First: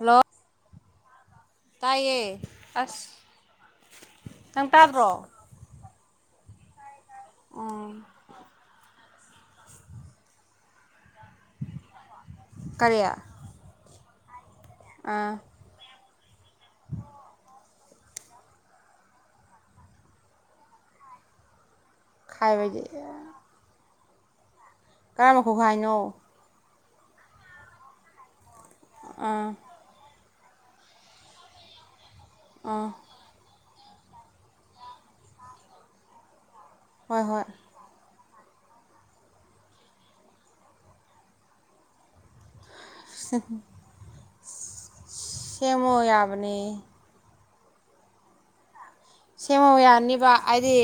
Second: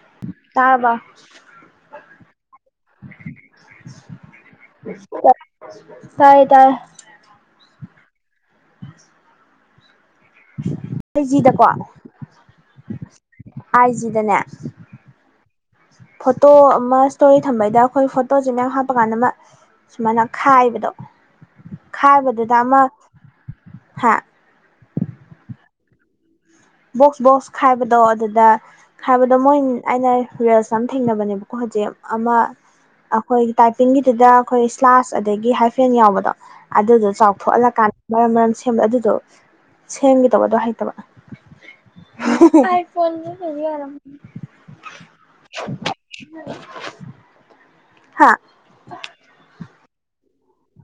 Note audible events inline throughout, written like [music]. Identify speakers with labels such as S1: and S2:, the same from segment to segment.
S1: Hello
S2: ꯑꯥꯕ
S1: ꯇꯥꯏꯌꯦ ꯑꯁ ꯅꯪ ꯇꯗ꯭ꯔꯣ
S2: ꯐꯥꯏꯗ
S1: ꯍ
S2: [unintelligible] ꯑꯖꯤꯗꯀꯣ
S1: ꯀꯔꯤ
S2: ꯑꯥꯏꯖꯤꯗꯅꯦ
S1: ꯑꯥ
S2: ꯐꯣꯇꯣ ꯑꯃ ꯏꯁꯇꯣꯔꯤ ꯊꯝꯕꯩꯗ ꯑꯩꯈꯣꯏ ꯐꯣꯇꯣꯁꯤꯦ ꯃꯌꯥꯝ ꯍꯥꯞꯄ ꯀꯥꯟꯗ ꯑꯃ ꯁꯨꯃꯥꯏꯅ ꯈꯥꯏꯕꯗꯣ ꯈꯥꯏꯕꯗꯨꯗ ꯑꯃ
S1: ꯈꯥꯏꯕꯗꯤ
S2: ꯍꯥ
S1: ꯀꯔꯝꯕꯈ ꯍꯥꯏ ꯍꯥꯏꯅꯣ
S2: ꯕꯣꯛꯁ ꯕꯣꯛꯁ ꯈꯥꯏꯕꯗꯣ ꯑꯗꯨꯗ ꯈꯥꯏꯕꯗꯣ
S1: ꯑꯥ
S2: ꯃꯣꯏ ꯑꯩꯅ ꯔꯨꯔꯦꯜꯁ ꯌꯥꯝ ꯊꯦꯡꯅꯕꯅꯦꯕꯀꯣ ꯍꯧꯖꯤꯛ ꯑꯃ
S1: ꯑꯥ
S2: ꯑꯩꯈꯣꯏ ꯇꯥꯏꯄꯤꯡꯒꯤꯗꯨꯗ ꯑꯩꯈꯣꯏ ꯏꯁ꯭ꯂꯥꯁ ꯑꯗꯒꯤ ꯍꯥꯏꯐꯦꯟ ꯌꯥꯎꯕꯗꯣ ꯑꯗꯨꯗꯣ
S1: ꯍꯣꯏ ꯍꯣꯏ
S2: ꯆꯥꯎꯊꯣꯛꯍꯜꯂꯀꯥꯟꯗ ꯃꯔꯝ ꯃꯔꯝ ꯁꯦꯝꯕ ꯑꯗꯨꯗꯣ ꯁꯦꯝꯒꯦꯗꯧꯕꯗꯣ ꯍꯩꯇꯕ ꯐꯣꯟꯣꯟ ꯍꯥꯏꯅꯤ ꯑꯔꯝ
S1: ꯁꯦꯝꯃꯣ ꯌꯥꯕꯅꯦ
S2: ꯍꯥꯥ
S1: ꯁꯦꯝꯃꯣ ꯌꯥꯅꯤꯕ ꯍꯥꯏꯗꯤ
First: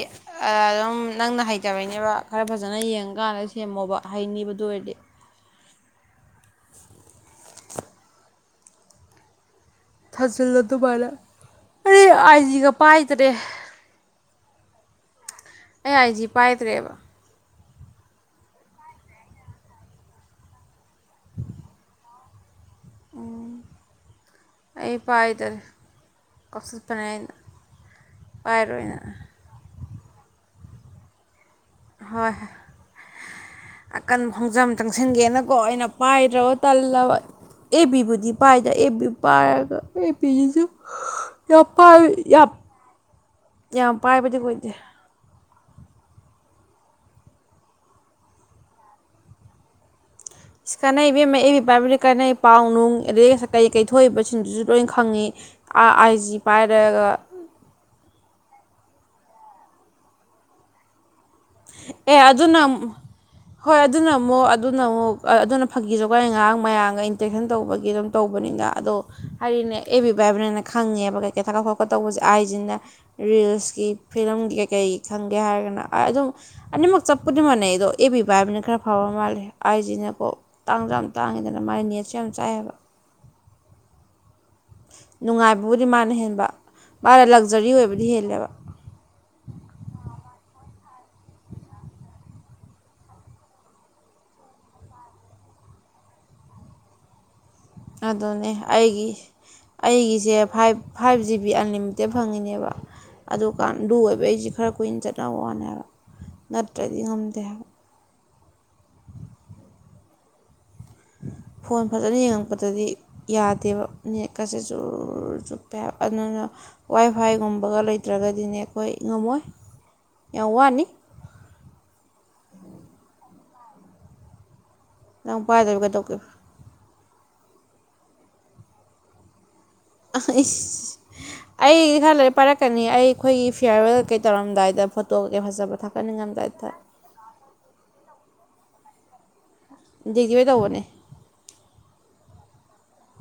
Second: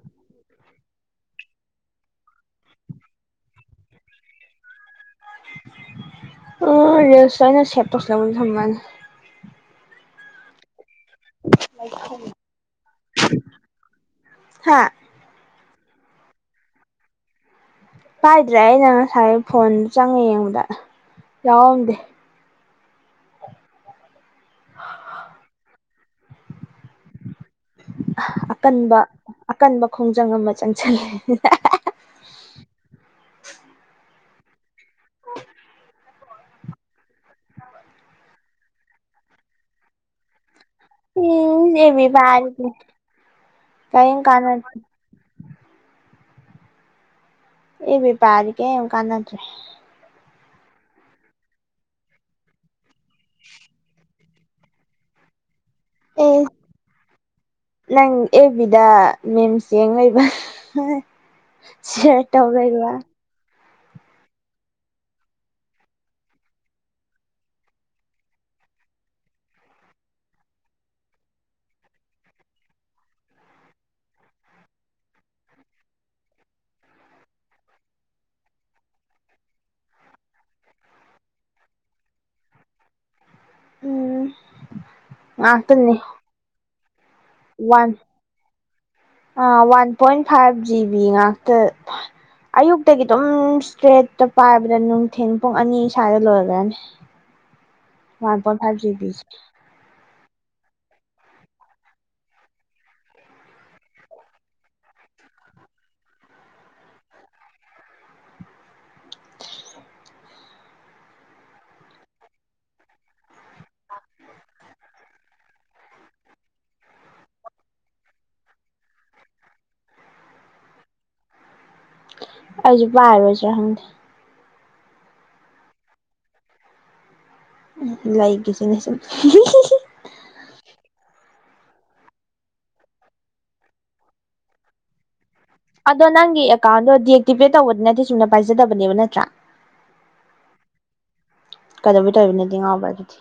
S1: ꯑꯗꯨꯝ ꯅꯪꯅ ꯍꯩꯇꯕꯩꯅꯦꯕ ꯈꯔ ꯐꯖꯅ ꯌꯦꯡꯀꯥꯟꯗ ꯁꯦꯝꯃꯣꯕ ꯍꯩꯅꯤꯕꯗ ꯗꯣꯏꯔ
S2: ꯑꯣ ꯔꯁꯥꯏꯅ ꯁꯦ ꯄꯁꯂ ꯃ ꯁꯅ
S1: ꯊꯥꯖꯤꯜꯂ ꯑꯗꯨꯃꯥꯏꯅ ꯑꯩ ꯑꯥꯏꯖꯤꯒ ꯄꯥꯏꯗ꯭ꯔꯦ
S2: ꯍꯥꯥ
S1: ꯑꯩ ꯑꯥꯏꯖꯤ ꯄꯥꯏꯗ꯭ꯔꯦꯕ
S2: ꯍꯥꯏꯥꯏꯗ꯭ꯔꯦ ꯑꯩꯅ ꯉꯁꯥꯏ ꯐꯣꯟ ꯆꯪꯉꯦ ꯌꯦꯡꯕꯗ ꯌꯥꯎꯔꯝꯗꯦ
S1: ꯎꯝ ꯑꯩ ꯄꯥꯏꯗꯔꯦ ꯀꯁ ꯐꯅꯥꯅ
S2: ꯑꯀꯟꯕ
S1: ꯄꯥꯏꯔꯣꯏꯅ
S2: ꯑꯀꯟꯕ ꯈꯣꯡꯖꯪ ꯑꯃ ꯆꯪꯁꯤꯜꯂꯤ
S1: ꯍꯣꯏ ꯀꯟ ꯈꯣꯡꯖꯝ ꯆꯪꯁꯤꯟꯒꯦꯅꯀꯣ ꯑꯩꯅ ꯄꯥꯏꯗ꯭ꯔꯕ ꯇꯜꯂꯕ ꯑꯦꯕꯤꯕꯨꯗꯤ ꯄꯥꯏꯗ ꯑꯦꯕꯤ ꯄꯥꯏꯔꯒ ꯑꯦꯕꯤꯁꯤꯁꯨ ꯌꯥꯝ
S2: ꯏꯁ ꯑꯦ
S1: ꯄꯥꯏ
S2: ꯕꯤ
S1: ꯌꯥꯝ
S2: ꯄꯥꯔꯤꯁꯦ
S1: ꯌꯥꯝ
S2: ꯀꯔꯤꯝ
S1: ꯄꯥꯏꯕꯗꯤ
S2: ꯀꯥꯟꯅꯗꯦ
S1: ꯑꯣꯏꯗꯦ
S2: ꯑꯦ ꯦꯄꯔ ꯀꯦ ꯀꯥꯟꯅꯠꯇ꯭ꯔꯦ
S1: ꯀꯥꯟꯅꯩꯕꯤ ꯑꯃ ꯏꯕꯤ ꯄꯥꯏꯕꯗꯤ ꯀꯥꯟꯅꯩ ꯄꯥꯎ ꯅꯨꯡ ꯑꯗꯗꯒꯤ ꯀꯩ ꯀꯩꯊꯣꯛꯏꯕ ꯊꯤꯟꯗꯨꯁꯨ ꯂꯣꯏ ꯈꯪꯉꯤ ꯑꯥꯏ
S2: ꯑꯦ
S1: ꯖꯤ ꯄꯥꯏꯔꯒ
S2: ꯗ ꯃꯤꯦꯝ ꯆꯦꯡ ꯂꯩꯕꯌꯥꯔ
S1: ꯑꯦ ꯑꯗꯨꯅ ꯑꯃꯨꯛ
S2: ꯇꯧꯔꯕ
S1: ꯍꯣꯏ ꯑꯗꯨꯅ ꯑꯃꯨꯛ ꯑꯗꯨꯅ ꯑꯃꯨꯛ ꯑꯗꯨꯅ ꯐꯥꯒꯤꯁꯨꯀꯥꯏ ꯉꯥꯏꯍꯥꯡ ꯃꯌꯥꯝꯒ ꯏꯟꯇꯦꯛꯁꯟ ꯇꯧꯕꯒꯤ ꯑꯗꯨꯝ ꯇꯧꯕꯅꯤ ꯑꯗꯣ ꯍꯥꯏꯔꯤꯅꯦ ꯑꯦ ꯕꯤꯕ ꯍꯥꯏꯕ꯭ꯔꯅ ꯈꯪꯉꯦꯕ ꯀꯩ ꯀꯩ ꯊꯥꯀꯠ ꯈꯣꯀꯠ ꯇꯧꯕꯁꯦ ꯑꯥꯏꯁꯤꯅ ꯔꯤꯜꯁꯀꯤ ꯐꯤꯂꯝꯒꯤ ꯀꯩꯀꯩ ꯈꯪꯒꯦ ꯍꯥꯏꯔꯒꯅ ꯑꯗꯨꯝ ꯑꯅꯤꯃꯛ ꯆꯞꯄꯗꯤꯡ ꯃꯥꯟꯅꯩ ꯑꯩꯗꯣ ꯑꯦ ꯄꯕꯤꯕ ꯍꯥꯏꯕꯅꯤꯅ ꯈꯔ ꯐꯕ ꯃꯥꯜꯂꯦ ꯑꯩꯁꯤꯅꯀꯣ ꯇꯥꯡꯖ꯭ꯔꯥ ꯌꯥꯝ ꯇꯥꯡꯉ ꯍꯥꯏꯗꯅ ꯃꯥꯒꯤ ꯅꯦꯠꯁꯨ ꯌꯥꯝ ꯆꯥꯏꯑꯌꯦꯕ
S2: ꯎ
S1: ꯅꯨꯡꯉꯥꯏꯕꯕꯨꯗꯤ ꯃꯥꯅ ꯍꯦꯟꯕ ꯃꯥꯅ ꯂꯛꯖꯔꯤ
S2: ꯋꯥꯟ
S1: ꯑꯣꯏꯕꯗꯤ ꯍꯦꯜꯂꯦꯕ
S2: ꯑ ꯋꯥꯟ ꯄꯟ ꯐꯥꯏꯚ ꯖꯤꯕꯤ ꯉꯥꯛꯇ ꯑꯌꯨꯛꯇꯒꯤ ꯑꯗꯨꯝ ꯏꯁꯇ꯭ꯔꯦꯠꯇ ꯄꯥꯏꯕꯗ ꯅꯨꯡꯊꯤꯟ ꯄꯨꯡ ꯑꯅꯤ ꯁ꯭ꯋꯥꯏꯗ ꯂꯣꯏꯈ꯭ꯔꯅꯤ [unintelligible] ꯋꯥꯟ
S1: ꯑꯗꯨꯅꯦ
S2: ꯄꯣꯏꯟ ꯐꯥꯏꯚ
S1: ꯑꯩꯒꯤ
S2: ꯖꯤꯕꯤꯁꯦ
S1: ꯑꯩꯒꯤ ꯁꯦ five five G B unlimited ꯐꯪꯉꯤꯅꯦꯕ ꯑꯗꯨꯀꯥꯟ ꯑꯗꯨ ꯑꯣꯏꯕ ꯑꯩꯁꯤ ꯈꯔ ꯀꯨꯏꯅ ꯆꯠꯅꯕ ꯋꯥꯅꯦ ꯍꯥꯏꯕ ꯅꯠꯇ꯭ꯔꯗꯤ ꯉꯝꯗꯦ ꯍꯥꯏꯕ
S2: [inaudible]
S1: ꯐꯣꯟ ꯐꯖꯅ ꯌꯦꯡꯉꯛꯄꯗꯗꯤ ꯌꯥꯗꯦꯕ ꯅꯦꯠꯀꯁꯦ ꯆꯨꯔ ꯆꯨꯞꯄꯦ ꯍꯥꯏꯕ ꯑꯗꯨꯅ ꯋꯥꯏ ꯐꯥꯏꯒꯨꯝꯕꯒ ꯂꯩꯇ꯭ꯔꯒꯗꯤꯅꯦ ꯑꯩꯈꯣꯏ ꯉꯝꯃꯣꯏ ꯌꯥ ꯋꯥꯅꯤ
S2: ꯑꯖꯤ ꯔꯕꯖꯗ
S1: ꯅꯪ ꯄꯥꯏꯗꯔꯤꯕ ꯀꯩꯗꯧꯒꯦ
S2: ꯂꯒꯁꯤ ꯅꯁ
S1: ꯑ ꯑꯩꯗꯤ ꯈꯔ ꯂ ꯄꯥꯏꯔꯛꯀꯅꯤ ꯑꯩꯈꯣꯏꯒꯤ ꯐꯤꯌꯥꯔꯋꯦꯜ ꯀꯩ ꯇꯧꯔꯝꯗꯥꯏꯗ ꯐꯣꯇꯣ ꯀꯩꯀꯩ ꯐꯖꯕ
S2: ꯑꯗꯣ ꯅꯪꯒꯤ
S1: ꯊꯥꯒꯠꯅꯤꯡꯉꯝꯗꯥꯏꯗ
S2: ꯑꯦꯀꯥꯎꯟꯗꯣ ꯗꯤꯑꯛꯇꯤꯚꯦꯠ ꯇꯧꯕꯗꯤ ꯅꯠꯇꯦ ꯁꯨꯝꯅ ꯄꯥꯏꯖꯗꯕꯅꯦꯕ ꯅꯠꯇ꯭ꯔꯥ
S1: ꯈꯤꯕꯩ ꯇꯧꯕꯅꯦ
S2: ꯀꯩꯗꯧꯧꯕꯤ ꯇꯕꯤ ꯅꯠꯇꯦ ꯉꯥꯎꯕ ꯑꯗꯨꯗꯤ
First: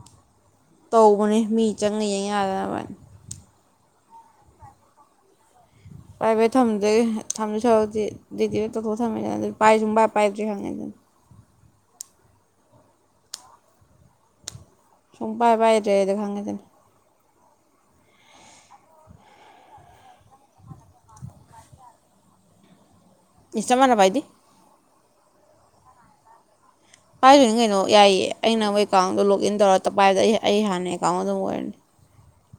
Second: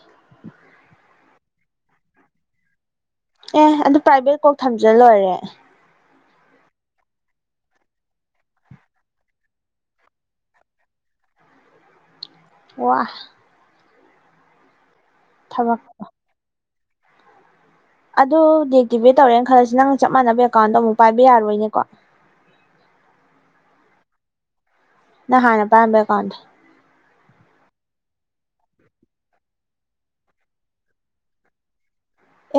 S1: ꯇꯧꯕꯅꯦ ꯃꯤ ꯆꯪꯉ ꯌꯦꯡ ꯌꯥꯗꯅꯕꯅꯤ
S2: ꯑꯦ ꯑꯗꯨ ꯄ꯭ꯔꯥꯏꯚꯦꯠ ꯀꯧ ꯊꯝꯖ ꯂꯣꯏꯔꯦ
S1: ꯄ꯭ꯔꯥꯏꯚꯦꯠ ꯊꯝꯗ꯭ꯔꯦ ꯊꯝꯗ ꯁꯧꯔꯗꯤ ꯗꯤꯗꯤ ꯇꯣꯛ ꯊꯝꯃꯦꯗꯅ ꯑꯗꯨ ꯄꯥꯏ ꯁ ꯄꯥꯏ ꯄꯥꯏꯗ꯭ꯔꯤ ꯈꯪꯉꯦꯗꯅ
S2: ꯋꯥ
S1: ꯁꯨꯡꯄꯥꯏ
S2: ꯊꯕꯛ
S1: ꯥꯏꯔꯦꯗ ꯈꯥꯉꯗꯅ
S2: ꯑꯗꯨ ꯗ ꯑꯦꯛꯇꯤꯚꯦꯠ ꯇꯧꯔꯦꯅ ꯈꯜꯂꯁꯤ ꯅꯪꯅ ꯆꯞ ꯃꯥꯟꯅꯕ ꯑꯦꯀꯥꯎꯟꯗꯣ ꯑꯃꯨꯛ ꯄꯥꯏꯕ ꯌꯥꯔꯣꯏꯅꯦꯀꯣ [inaudible]
S1: ꯅꯤꯡ ꯆꯃꯅꯕꯥꯏꯗꯤ
S2: ꯅ ꯍꯥꯏꯥꯟꯅ ꯄꯝꯃꯦ ꯀꯣꯟꯗ
S1: ꯄꯥꯏꯗꯣꯏꯅꯤ ꯀꯩꯅꯣ ꯌꯥꯏꯌꯦ ꯑ ꯅ ꯃꯣꯏ ꯑꯦꯀꯥꯎꯟꯗꯣ ꯂꯣꯛꯒ ꯏꯟ ꯇꯧꯔ ꯄꯥꯏꯗ ꯑꯩ ꯑꯩ ꯍꯥꯟꯅ ꯑꯦꯀꯥꯎꯟ ꯑꯗꯨꯝ ꯑꯣꯏꯔꯅꯤ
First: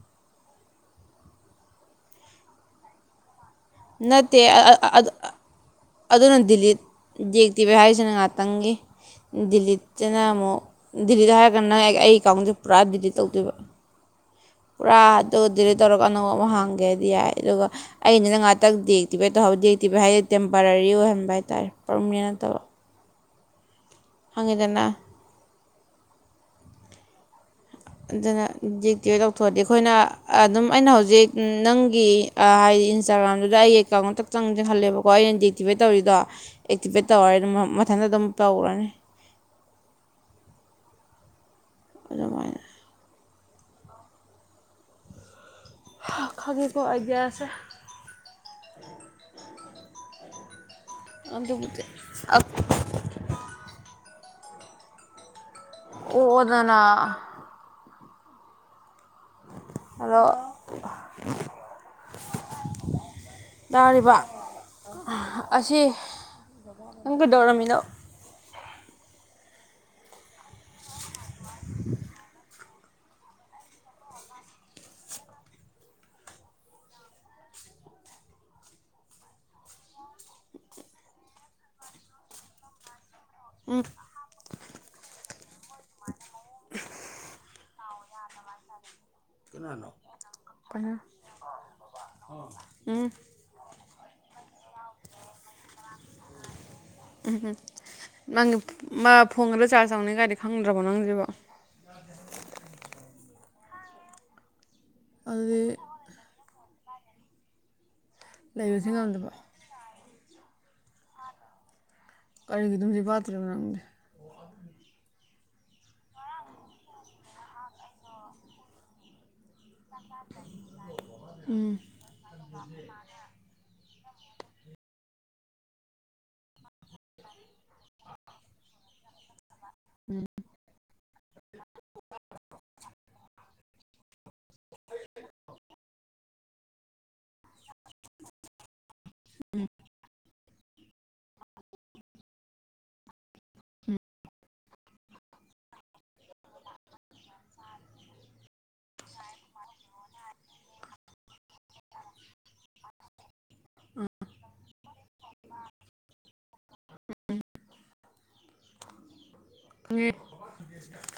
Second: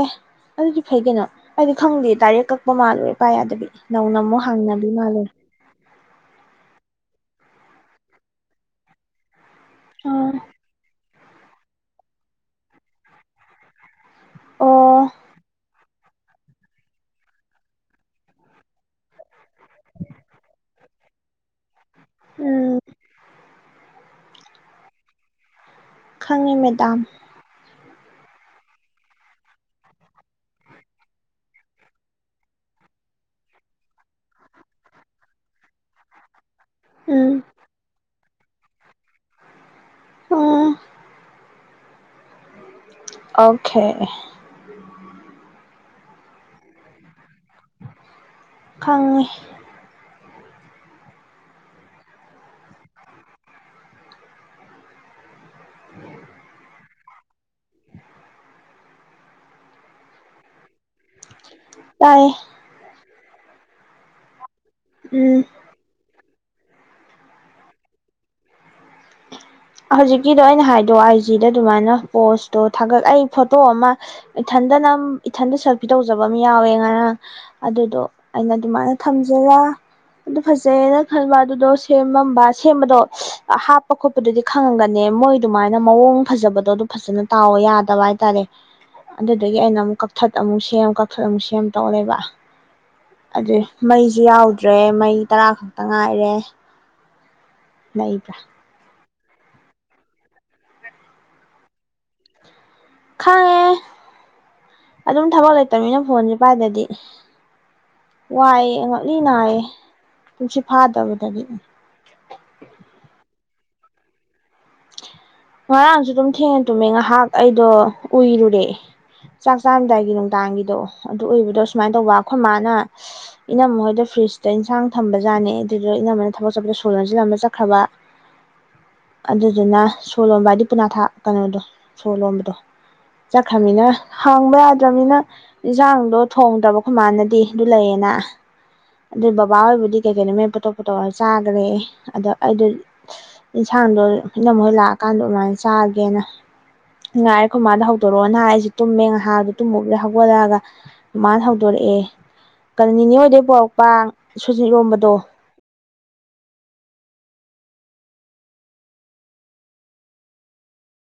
S2: ꯑꯦ ꯑꯗꯨꯗꯤ ꯐꯩ ꯀꯩꯅꯣ ꯑꯩꯗꯤ ꯈꯪꯗꯦ ꯗꯥꯏꯔꯦꯛ ꯀꯛꯄ ꯃꯥꯜꯂꯨꯔꯦ ꯄꯄꯥ ꯌꯥꯗꯕꯤ ꯅꯧ ꯅꯃꯣ
S1: ꯅꯠꯇꯦ
S2: ꯍꯥꯡꯅꯕꯤ ꯃꯥꯂꯦ
S1: ꯑꯗꯨꯅ ꯗꯤꯜꯂꯤ ꯌꯦꯦꯛꯇꯤꯕ ꯍꯥꯏꯔꯤꯁꯤꯅ ꯉꯥꯏꯍꯥꯛꯇꯪꯒꯤ ꯗꯤꯂꯤꯠꯇꯅ
S2: ꯑꯥ
S1: ꯑꯃꯨꯛ ꯗꯤꯂꯤꯠ ꯍꯥꯏꯔꯒꯥꯟ ꯅꯪ ꯑꯩ ꯑꯦꯀꯥꯎꯟꯁꯦ ꯄꯨꯔꯥ ꯗꯤꯂꯤꯠ ꯇꯧꯗꯣꯏꯕ ꯄꯨꯔꯥ
S2: ꯑꯣ
S1: ꯑꯗꯨ ꯗꯤꯂꯦ ꯇꯧꯔꯒ ꯑꯅꯧꯕ ꯑꯃꯨꯛ ꯍꯥꯡꯒꯦ ꯍꯥꯏꯗꯤ ꯌꯥꯏ ꯑꯗꯨꯒ ꯑꯩꯅ ꯅ ꯉꯥꯏꯥꯛꯇꯪ ꯗꯦꯛꯇꯤꯕꯩ ꯇꯧꯍꯔꯛꯦ ꯍꯧ ꯗꯛꯇꯤꯚ ꯍꯥꯏꯗꯤ ꯇꯦꯝꯄꯔꯔꯤ ꯑꯣꯏꯍꯟꯕ ꯍꯥꯏꯇꯥꯔꯦ ꯄꯔꯃꯅꯦꯟ ꯅꯠꯇꯕ
S2: ꯎꯝ
S1: ꯍꯪꯉꯤꯗꯅ
S2: ꯈꯪꯉꯤ ꯃꯦꯗꯥꯝ
S1: ꯑꯗꯨꯅ ꯖꯤꯛꯇꯤ ꯇꯧꯊꯣꯛꯑꯗꯤ ꯑꯩꯈꯣꯏꯅ ꯑꯗꯨꯝ ꯑꯩꯅ ꯍꯧꯖꯤꯛ ꯅꯪꯒꯤ ꯍꯥꯏ ꯏꯟꯁꯇꯥꯒ꯭ꯔꯥꯝꯗꯨꯗ ꯑꯩꯒꯤ ꯑꯦꯀꯥꯎꯟ ꯑꯃꯇꯛꯇ ꯆꯪ ꯆꯍꯜꯂꯦꯕꯀꯣ ꯑꯩꯅ ꯗꯦꯛꯇꯤꯚꯦꯠ ꯇꯧꯔꯤꯗꯣ ꯑꯦꯛꯇꯤꯚꯦꯠ
S2: ꯎꯝ
S1: ꯇꯧꯔꯅꯤ ꯑꯗꯨ ꯃꯊꯟꯇ ꯑꯗꯨꯝ ꯇꯧꯔꯅꯤ
S2: ꯑꯣ
S1: ꯑꯗꯨꯃꯥꯏ
S2: ꯑꯣꯀꯦ
S1: ꯈꯪꯒꯦꯀꯣ ꯑꯒꯦꯁ
S2: ꯈꯪꯉꯤ
S1: ꯑꯗꯨ ꯑ ꯑꯣꯗ ꯅꯅꯥ ꯑꯗꯣ
S2: ꯇꯌꯦ
S1: ꯇꯥꯔꯤꯕ
S2: ꯎꯝ
S1: ꯑꯁꯤ ꯉꯪꯒ ꯗꯧꯔꯃꯤꯅꯣ
S2: [inaudible] ꯍꯧꯖꯤꯛꯀꯤꯗꯣ ꯑꯩꯅ ꯍꯥꯏꯗꯣ ꯑꯥꯏ ꯖꯤꯗ ꯑꯗꯨꯃꯥꯏꯅ ꯄꯣꯁꯇꯣ ꯊꯥꯒꯠꯂ ꯑꯩ ꯐꯣꯇꯣ ꯑꯃ ꯏꯊ ꯅꯅꯝ ꯏꯊꯟꯗ ꯁꯦꯜꯐꯤ ꯇꯧꯖꯕ ꯑꯃ ꯌꯥꯎꯋꯦ ꯉꯔꯥꯡ ꯑꯗꯨꯗꯣ ꯑꯩꯅ ꯑꯗꯨꯃꯥꯏꯅ ꯊꯝꯖꯔꯥ ꯑꯗꯨ ꯐꯖꯩꯅ ꯈꯟꯕ ꯑꯗꯨꯗꯣ ꯁꯦꯝꯃꯝꯕ ꯁꯦꯝꯕꯗꯣ
S1: ꯎꯝ
S2: ꯍꯥꯞ ꯗꯤ ꯈꯪꯉꯒꯅꯦ ꯃꯣꯏ ꯑꯗꯨꯃꯥꯏꯅ ꯃꯑꯣꯡ ꯐꯖꯕꯗꯣ ꯑꯗꯨ ꯐꯖꯅ ꯇꯥꯎꯋ ꯌꯥꯗꯕ ꯍꯥꯏꯇꯥꯔꯦ ꯑꯗꯨꯗꯒꯤ ꯑꯩꯅ ꯑꯃꯨꯛ ꯀꯛꯊꯠ ꯑꯃꯨꯛ ꯁꯦꯝ
S1: ꯀꯩꯅꯣ
S2: ꯀꯛꯊꯠ ꯑꯃꯨꯛ ꯁꯦꯝ ꯇꯧꯔ ꯂꯩꯕ
S1: ꯎꯝ
S2: ꯑꯗꯨꯏ꯫ ꯃꯩꯁꯨ ꯌꯥꯎꯗ꯭ꯔꯦ ꯃꯩ ꯇꯔꯥ ꯈꯛꯇ ꯉꯥꯏꯔꯦ꯫
S1: ꯎꯝ ꯎꯝ
S2: ꯂꯩꯕ꯭ꯔꯥ
S1: ꯅꯪꯒꯤ ꯐꯣ ꯃꯥ ꯐꯣꯟ ꯒꯗꯣ ꯆꯥꯔꯖ ꯇꯧꯅꯤ ꯒꯥꯅ ꯈꯪꯗ꯭ꯔꯕꯣ ꯅꯪꯁꯤꯕꯣ꯫
S2: ꯈꯪꯉꯦ ꯑꯗꯨꯝ ꯊꯕꯛ
S1: ꯑꯗꯨꯗꯤ
S2: ꯂꯩꯇꯝꯅꯤꯅ ꯐꯣꯟꯁꯦꯄꯥꯏꯗꯗꯤ꯫ ꯋꯥꯏꯑꯦ
S1: ꯂꯩꯕꯁꯤ
S2: ꯉꯛꯂꯤ
S1: ꯉꯝꯗꯕ
S2: ꯅꯥꯏꯌꯦ ꯇꯨꯝꯁꯤꯠ ꯐꯥꯗꯕꯗꯒꯤ꯫
S1: ꯀꯔꯤꯒꯤ ꯇꯨꯝꯁꯤꯠ ꯐꯗꯔꯤꯕ ꯅꯪꯗꯤ꯫
S2: ꯉꯔꯥꯡꯁꯨ ꯑꯗꯨꯝ ꯊꯦꯡꯅ ꯇꯨꯝꯃꯦ ꯉꯥꯏꯍꯥꯛ ꯑꯩꯗꯣ ꯎꯏꯔꯨꯔꯦ꯫ ꯆꯥꯛ ꯆꯥꯔꯝꯗꯥꯏꯒꯤ ꯅꯨꯡꯗꯥꯡꯒꯤꯗꯣ ꯑꯗꯨ ꯎꯏꯕꯗꯣ ꯁꯨꯃꯥꯏꯅ ꯇꯧꯕ ꯑꯩꯈꯣꯏ ꯃꯥꯅ ꯏꯅꯝꯃ ꯍꯣꯏꯗ꯫ ꯐ꯭ꯔꯤꯖꯇ ꯏꯟꯁꯥꯡ ꯊꯝꯕ ꯖꯥꯠꯅꯦ ꯑꯗꯨꯗ ꯏꯅꯝꯃꯥꯅ ꯊꯕꯛ ꯆꯠꯄꯗ ꯁꯣ ꯂꯣꯟꯁꯤꯜꯂꯝꯒ ꯆꯠꯈ꯭ꯔꯕ꯫ ꯑꯗꯨ ꯗꯨꯅ꯫ ꯁꯣꯔ ꯂꯣꯟꯕ ꯍꯥꯏꯗꯤ ꯄꯨꯅꯥ ꯊꯥ ꯀꯩꯅꯣꯗꯣ ꯁꯣꯔ ꯂꯣꯟꯕꯗꯣ ꯆꯠꯈ꯭ꯔꯝꯅꯤꯅ꯫ ꯍꯥꯡꯕ ꯌꯥꯗ꯭ꯔꯕꯅꯤꯅ ꯏꯟꯁꯥꯡꯗꯣ ꯊꯣꯡꯗ꯭ꯔꯕ ꯑꯈꯣꯏ ꯃꯥꯥꯅꯗꯤ ꯑꯗꯨ ꯂꯩꯌꯦꯅ꯫ ꯑꯗꯨ ꯕꯥꯕꯥ ꯍꯣꯏꯕꯨꯗꯤ ꯀꯩꯩꯅ ꯀꯩꯅꯣ ꯃꯌꯥꯝ ꯑꯇꯣꯞꯄ ꯇꯧꯔꯒ ꯆꯥꯒꯔꯦ ꯑꯗ ꯑꯩꯗꯨ ꯏꯟꯁꯥꯡꯗꯣ ꯏꯅꯝꯃꯥꯍꯣꯏ ꯂꯥꯛꯑꯀꯥꯟꯗ꯫ [unintelligible] ꯆꯥꯒꯦꯅ꯫ ꯉꯥꯏꯔꯦ ꯑꯈꯣꯏ ꯃꯥꯗ ꯍꯧꯗꯣꯔꯛꯑꯣꯅ ꯍꯥꯏ ꯑꯩꯁꯦ ꯇꯨꯝꯃꯦ ꯉꯥꯏꯍꯥꯛ ꯑꯗꯨ ꯇꯨꯝꯃꯨꯕꯗꯩꯩ ꯍꯧꯒꯠꯂꯛꯑꯒ ꯃꯥꯅ ꯍꯧꯗꯣꯔꯛꯑꯦ꯫ ꯑꯦ ꯀꯅꯤꯅꯦ ꯍꯣꯏ꯫ ꯄꯥꯟ ꯁꯨꯖꯤꯠ ꯏꯔꯣꯝꯕꯗꯣ꯫
S1: [unintelligible]